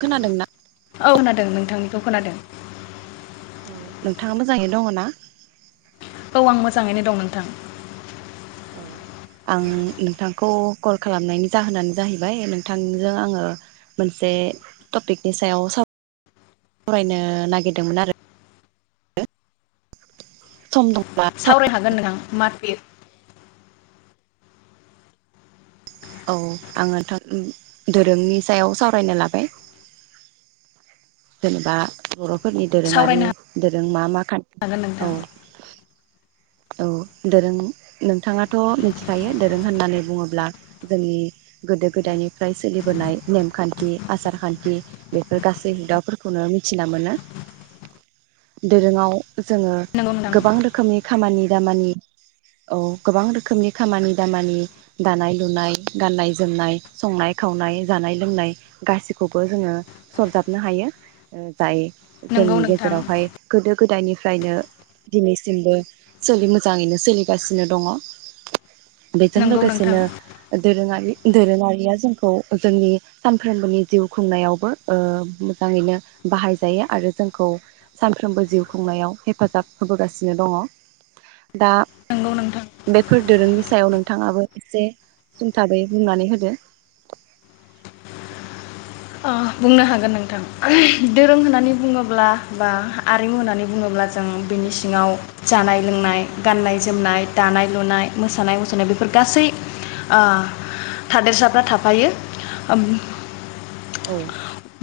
खोनादोंना औ होनादों नोंथां। खोनादों नोंथाङा मोजाङै दङना औ आं मोजाङैनो दं नोंथां। औ आं नोंथांखौ कल खालामनायनि जाहोनानो जाहैबाय नोंथांजों आङो मोनसे टपिकनि सायाव सावरायनो नागिरदोंमोन आरो। सम दं सावराय हागोन नोंथां [unintelligible] औ आङो दोरोंनि सायाव सावरायनो लाबाय। जेनेबा बर' फोरनि दोरोङारि सावरायनो दोरों मा मा खान्थि हागोन नोंथां औ औ दोरों नोंथाङाथ' मिथिखायो दोरों होननानै बुङोब्ला जोंनि गोदो गोदायनिफ्राय सोलिबोनाय नेमखान्थि आसार खान्थि बेफोर गासै हुदाफोरखौनो मिथिना मोनो दोरोङाव जोङो नंगौ नोंथां गोबां रोखोमनि खामानि दामानि औ गोबां रोखोमनि खामानि दामानि दानाय लुनाय गाननाय जोमनाय संनाय खावनाय जानाय लोंनाय गासिखौबो जोङो सरजाबनो हायो। जाय नंगौ जोंनि नोंथां गेजेरावहाय गोदो गोदायनिफ्रायनो दिनैसिमबो सोलि मोजाङैनो सोलिगासिनो दङ। बेजों नंगौ नोंथां लोगोसेनो दोरोङारि दोरोङारिया जोंखौ जोंनि सानफ्रोमबोनि जिउ खुंनायावबो ओ मोजाङैनो बाहायजायो आरो जोंखौ सानफ्रोमबो जिउ खुंनायाव हेफाजाब होबोगासिनो दङ। दा नंगौ नोंथां बेफोर दोरोंनि सायाव नोंथाङाबो एसे सुंथाबै बुंनानै होदो। अ बुंनो हागोन नोंथां। [unintelligible] दोरों होननानै बुङोब्ला बा आरिमु होननानै बुङोब्ला जों बिनि सिङाव जानाय-लोंनाय, गान्नाय-जोमनाय, दानाय-लुनाय, मोसानाय-मुसुरनाय बेफोर गासै ओ थादेरसाफ्रा थाफायो। ओ औ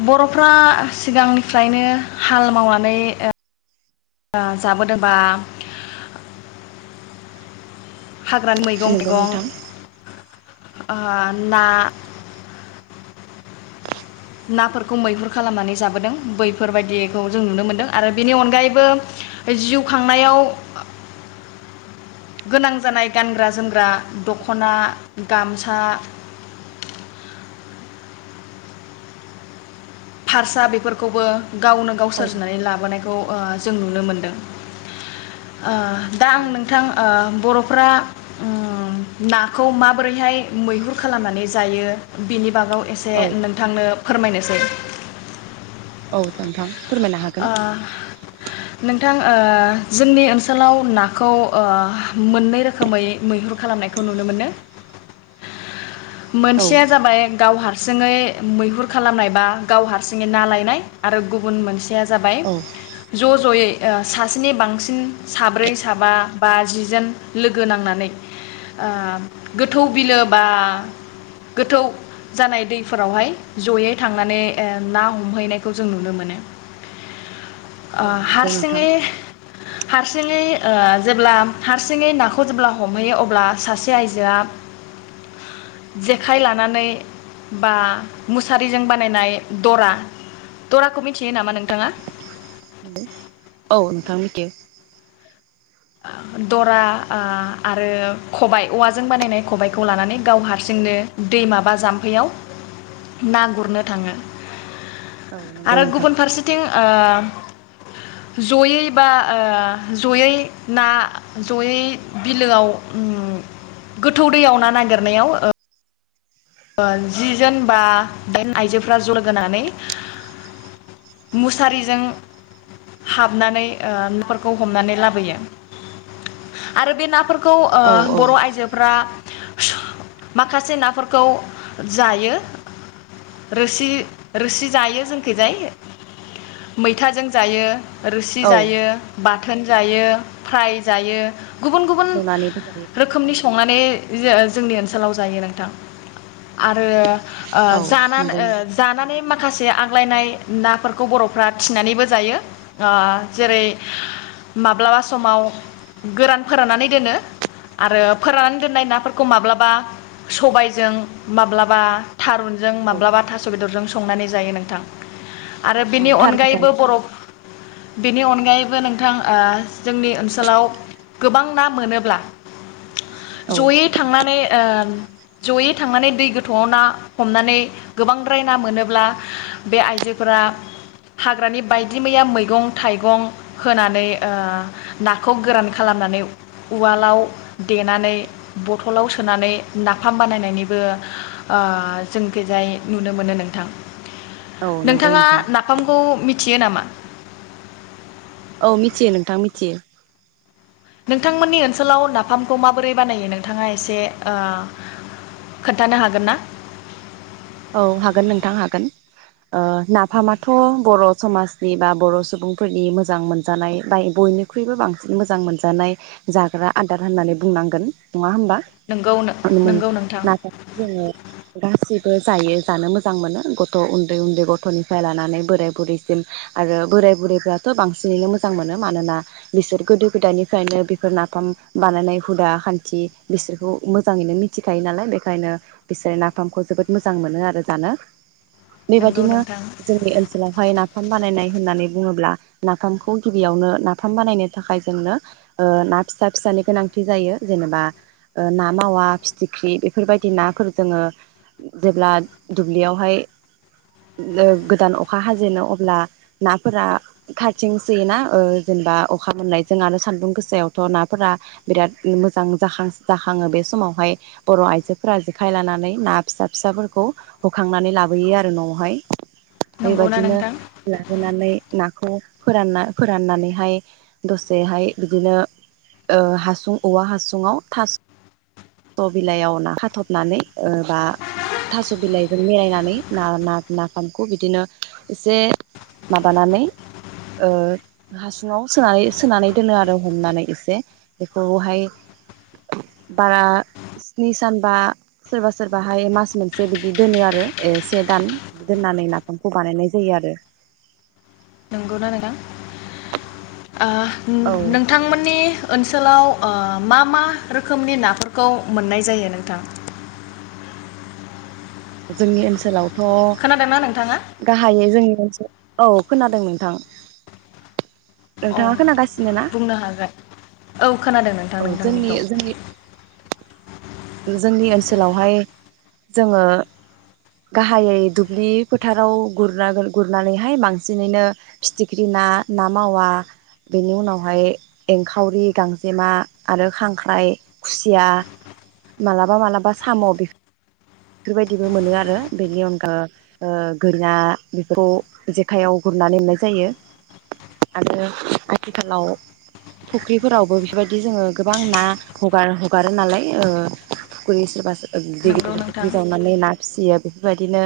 बर'फ्रा ओ सिगांनिफ्रायनो हाल मावनानै ओ आ जाबोदोबा हाग्रानि नंगौ मैगं-थाइगं। नोंथां ओ ना नाफोरखौ मैहुर खालामनानै जाबोदों बैफोरबायदिखौ जों नुनो मोन्दों आरो बेनि अनगायैबो जिउ खांनायाव गोनां जानाय गानग्रा-जोमग्रा दख'ना, गामसा। फारसा बेफोरखौबो गावनो गाव औ सोरजिनानै लाबोनायखौ बा जों नुनो मोनदों। ओ दा औ आं नोंथां ओ बर'फ्रा ओम नाखौ माबोरैहाय मैहुर खालामनानै जायो बेनि बागाव एसे औ नोंथांनो फोरमायनोसै। औ नोंथां फोरमायनो हागोन। ओ नोंथां ओ जोंनि ओनसोलाव नाखौ ओ मोननै रोखोमै मैहुर खालामनायखौ नुनो मोनो। औ मोनसेया जाबाय गाव हार सिङै मैहुर खालामनाय बा गाव हारसिङै ना लायनाय आरो गुबुन मोनसेया जा जाबाय औ जस जयै ओ सासेनि बांसिन साब्रै साबा बा जिजोन लोगो नांनानै ओ गोथौ बिलो बा गोथौ जानाय दैफोरावहाय जयै थांनानै ओ ना हमहैनायखौ जों नुनो मोनो। ओ औ नंगौ नोंथां हारसिङै हारसिङै ओ जेब्ला हारसिङै नाखौ जेब्ला हमहैयो अब्ला सासे आइजोआ जेखाइ लानानै बा मुसारिजों बानायनाय दरा। दराखौ मिथियो नामा नों औ नोंथां मिथियो। ओ दरा ओ आरो खबाय औवाजों बानायनाय खबाइखौ लानानै गाव हारसिंनो दै माबा जाम्फैयाव ना गुरनो थाङो। औ नंगौ आरो नोंथां गुबुन फारसेथिं ओ जयै बा ओ जयै ना जयै बिलोआव उम गोथौ दैयाव ना नागिरनायाव ओ ओ जि जोन बा दाइन आइजोफोरा ज' लोगोनानै मुसारिजों हाबनानै ओ नाफोरखौ हमनानै लाबोयो आरो बे नाफोर खौ औ ओ औ बर' आइजोफ्रा। स माखासे नाफोर खौ जायो रोसि रोसि जायो जोंखैजाय मैथाजों जायो। रोसि औ जायो बा बाथोन जायो फ्राय जायो। गुबुन गुबुन नुनानैबो जायो औ रोखोमनि संनानै जो-जोंनि ओनसोलाव जायो नोंथां। आरो ओ औ जानान नंगौ जानानै मा खासे आग्लायनाय नाफोरखौ बर'फोरा थिनानैबो जायो। ओ जेरै माब्लाबा समाव गोरान फोराननानै दोनो आरो फोराननानै दोनाय नाफोरखौ माब्लाबा सबाय जों माब्लाबा थारुनजों औ माब्लाबा थास बेदरजों स संनानै जायो नोंथां। आरो औ बिनि थार खोथा अनगायैबो नोंथां बर' बेनि अनगायैबो नोंथां ओ जोंनि ओनसोलाव गोबां ना मोनोब्ला औ जयै थांनानै ओ जयै थांनानै दै गोथौआव ना हमनानै गोबांद्राय ना मोनोब्ला बे आइजोफोरा हाग्रानि बायदि मैया मैगं थाइगं होनानै ओ नाखौ गोरान खालामनानै उवालाव देनानै बथलाव सोनानै ना फाम बानायनायनिबो ओ जों खैजाय नुनो मोनो नोंथां। औ नंगौ नोंथाङा नोंथां नाफामखौ मिथ थियो नामा? औ मिथियो नोंथां मिथियो। नोंथांमोननि ओनसोलाव नाफामखौ माबोरै बानायो नोंथाङा एसे ओ खोन्थानो हागोन ना? औ हागोन नोंथां हागोन ओ नाफामाथ' बर' समाजनि बा बर' सुबुंफोरनि मोजां मोनजानाय बा बयनिख्रुइबो बांसिन मोजां मोनजानाय जाग्रा आदार होननानै बुंनांगोन। नङा नंगौ होमबा नंगौ नोंथां [unintelligible] गासिब बो जायो। जानो मोजां मोनो गथ' उन्दै उन्दै गथ'निफ्राय लानानै बोराय बुरैसिम आरो बोराय बुरैफ्राथ' बांसिनैनो मोजां मोनो। मानोना बिसोर गोदो गोदायनिफ्रायनो बेफोर नाफाम बानायनाय हुदा खान्थि बिसोरखौ मोजाङैनो मिथिखायो नालाय बेखायनो बिसोरो नाफामखौ जोबोद मोजां मोनो आरो जानो नंगौ बेबायदिनो नोंथां जोंनि ओनसोलावहाय नाफाम बानायनाय होननानै बुङोब्ला नाफामखौ गिबियावनो नाफाम बानायनो थाखाय जोंनो ओ ना फिसा फिसानि गोनांथि जायो। जेनेबा ओ ना मावा फिथिख्रि बेफोरबायदि नाफोर जोङो जेब्ला दुब्लियावहाय ओ गोदान अखा हाजेनो अब्ला नाफोरा खाथिं सोयोना ओ जेनेबा अखा मोननायजों आरो सान्दुं गोसायावथ' नाफोरा बिराद मोजां जाखां जाखाङो बे समावहाय बर' आइजोफोरा जेखाय लानानै ना फिसा फिसाफोरखौ होखांनानै लाबोयो आरो न'आवहाय नंगौना बेबायदिनो नोंथां लाबोनानै नाखौ फोरानना फोराननानैहाय दसेहाय बिदिनो ओ हासुं औवा हासुङाव थास स' बिलाइयाव ना खाथबनानै। ओ बा थास' बिलाइजों मेरायनानै ना-ना-नाफामखौ बिदिनो एसे माबानानै ओ हासुङाव सोनानै सोनानै दोनो आरो हमनानै एसे बेखौहाय बारा स्नि सानबा सोरबा सोरबाहाय मास मोनसे बिदि दोनो आरो ओ से दान बिदि दोननानै नाफामखौ बानायनाय जायो आरो। नंगौना नोंथां? ओ औ नो नोंथांमोननि ओनसो सोलाव ओ मा मा रोखोमनि नाफोरखौ मोननाय जायो नोंथां? जोंनि ओनसोलाव थ' खोनादोंना नोंथाङा गाहायै जोंनि औ खोनादों नोंथां। औ नोंथाङा खोनागासिनो ना? बुंनो हागोन औ खोनादों नोंथां अ' जोंनि नोंथांनिखौ जोंनि जोंनि ओनस लावहाय जोंङो । गाहायै दुब्लि फोथाराव गुरागोन गुरनानैहाय बांसिनैनो फिथिख्रि ना ना मावा बेनि उनावहाय एंखावरि गांजेमा आरो खांख्राइ खुसिया मालाबा मालाबा साम बेफ बेफोरबायदिबो मोनो आरो बेनि अनगा ओ गोरि ना बेफोरखौ जेखायाव गुरनानै मोननाय जायो आरो आथिखालाव फुख्रिफोरावबो बेफोरबायदि जोङो गोबां ना हगार हगारो नालाय ओ फुख्रि सोरबा सो ओ गिदिर नंगौ गिदिरखौ नोंथां फख्रि जावनानै ना फिसियो । बेफोरबायदिनो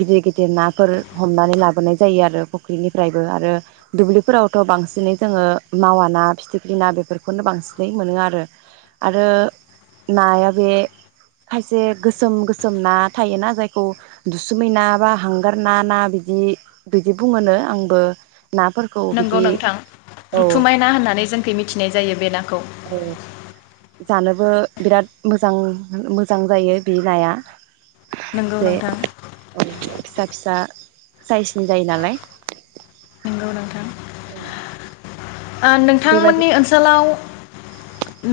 गिदिर गिदिर नाफोर हमनानै लाबोनाय जायो आरो फुख्रिनिफ्रायबो आरो दुब्लिफोरावथ' बांसिनै जोंङो मावा ना फिथिख्रि ना बेफोरखौनो बांसिनै मोनो आरो आरो नाया बे खायसे गोस गोसोम गोसोम ना थायोना जायखौ दुसुमै ना बा हांगार ना ना बिदि बिदि बुङोनो आंबो नाफोरखौ नंगौ बिदि नोंथां औ दुथुमाय ना होननानै जोंखै मिथिनाय जायो बे नाखौ । औ जानोबो बिराद मोजां मोजां जायो । बे नाया । नंगौ जे नोंथां ओ फिसा फिसा साइजनि जायो नालाय । नोंगौ नोंथां । ओं । ओ नोंथांमोननि ओनसोलाव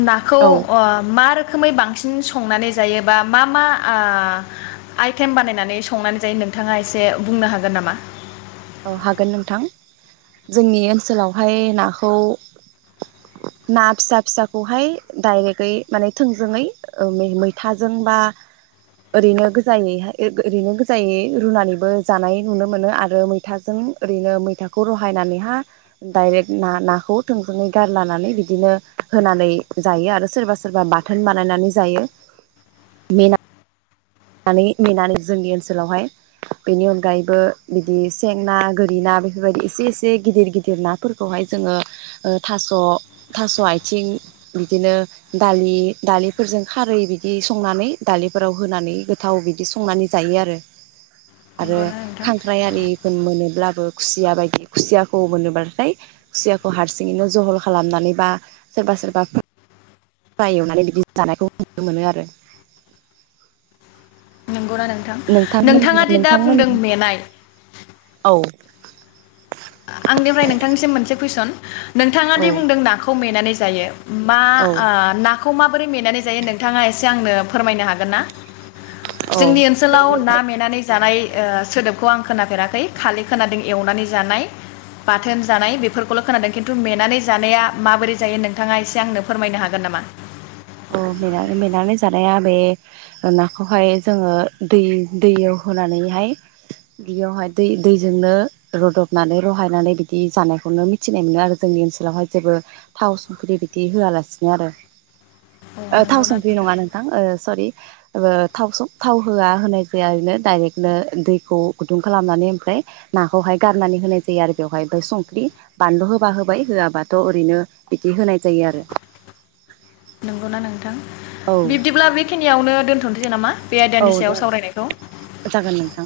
नाखौ औ अ मा रोक रोखोमै बांसिन संनानै जायो बा मा मा आ आइटेम बानायनानै संनानै जायो नोंथाङा एसे बुंनो हागोन नामा? औ हागोन नोंथां जोंनि ओनसोलावहाय नाखौ ना फिसा फिसाखौहाय डाइरेक्टै माने थोंजोङै ओ मैथाजों बा ओरैनो गोजायै ओरैनो गोजायै रुनानैबो जानाय नुनो मोनो आरो मै मैथाजों ओरैनो मैथाखौ रहायनानैहा डायरेक्ट ना नाखौ थोंजोङै गारलानानै बिदिनो होनानै जायो आरो सोरबा सोरबा बाथोन बानायनानै जायो मेना नानै मेनानै जोंनि ओनसोलावहाय बेनि अनगायैबो बिदि सें ना गोरि ना बेफोरबायदि एसे एसे गिदिर गिदिर नाफोरखौहाय जोङो थास' थास' आथिं बिदिनो दालि दालिफोरजों खारै बिदि संनानै दालिफोराव होनानै थाव बिदि संनानै जायो आरो आरो नंगौना नोंथां खांख्राइ आरिफोर मोनोब्लाबो खुसिया बायदि खुसियाखौ मोनोब्लाथाय खुसियाखौ हारसिङैनो जहल खालामनानै बा सोरबा सोरबा फुरा एवनानै बिदि जानायखौ नुनो मोनो आरो । नंगौना नोंथां नोंथाङा दि दा नोंथांमोन बुंदों मेनाय औ आंनिफ्राय नोंथांनिसिम मोनसे कुइसन । नोंथांङा औ दि बुंदों नाखौ मेनानै जायो । मा औ ओ नाखौ मा माबोरै मेनानै जायो नोंथांङा एसे आंनो फोरमायनो हागोन ना? औ जोंनि ओनसोलाव ना मेनानै जानाय ओ सोदोबखौ आं खोनाफेराखै खालि खोनादों एवनानै जानाय । बाथोन जानाय बेफोरखौल' खोनादों खिन्थु मेनानै जानाया माबोरै जायो नोंथांङा एसे आंनो फोरमायनो हागोन नामा? औ मेनानै मेनानै जानाया बे नाखौहाय जोंङो दै दैयाव होनानैहाय बेयावहाय दै दैजोंनो रदबनानै रहायनानै बिदि जानायखौनो मिथिनाय मोनो आरो जोंनि ओनसोलावहाय जेबो थाव संख्रि बिदि होआलासिनो आरो । अ ओ थाव नंगौना संख्रि नङा नोंथां ओ सरि ओ थाव थाव होआ होनाय जाया ओरैनो दायरेक्टनो दैखौ गुदुं खालामनानै ओमफ्राय नाखौहाय गारनानै होनाय जायो आरो बेवहाय ओमफ्राय संख्रि बानलु होबा होबाय होआबाथ' ओरैनो बिदि होनाय जायो आरो । नंगौना नोंथां? बिब्दिब्ला बेखिनियावनो दोनथ'नोसै नामा? बेे आयदानि सायाव सावरायनायखौ । थां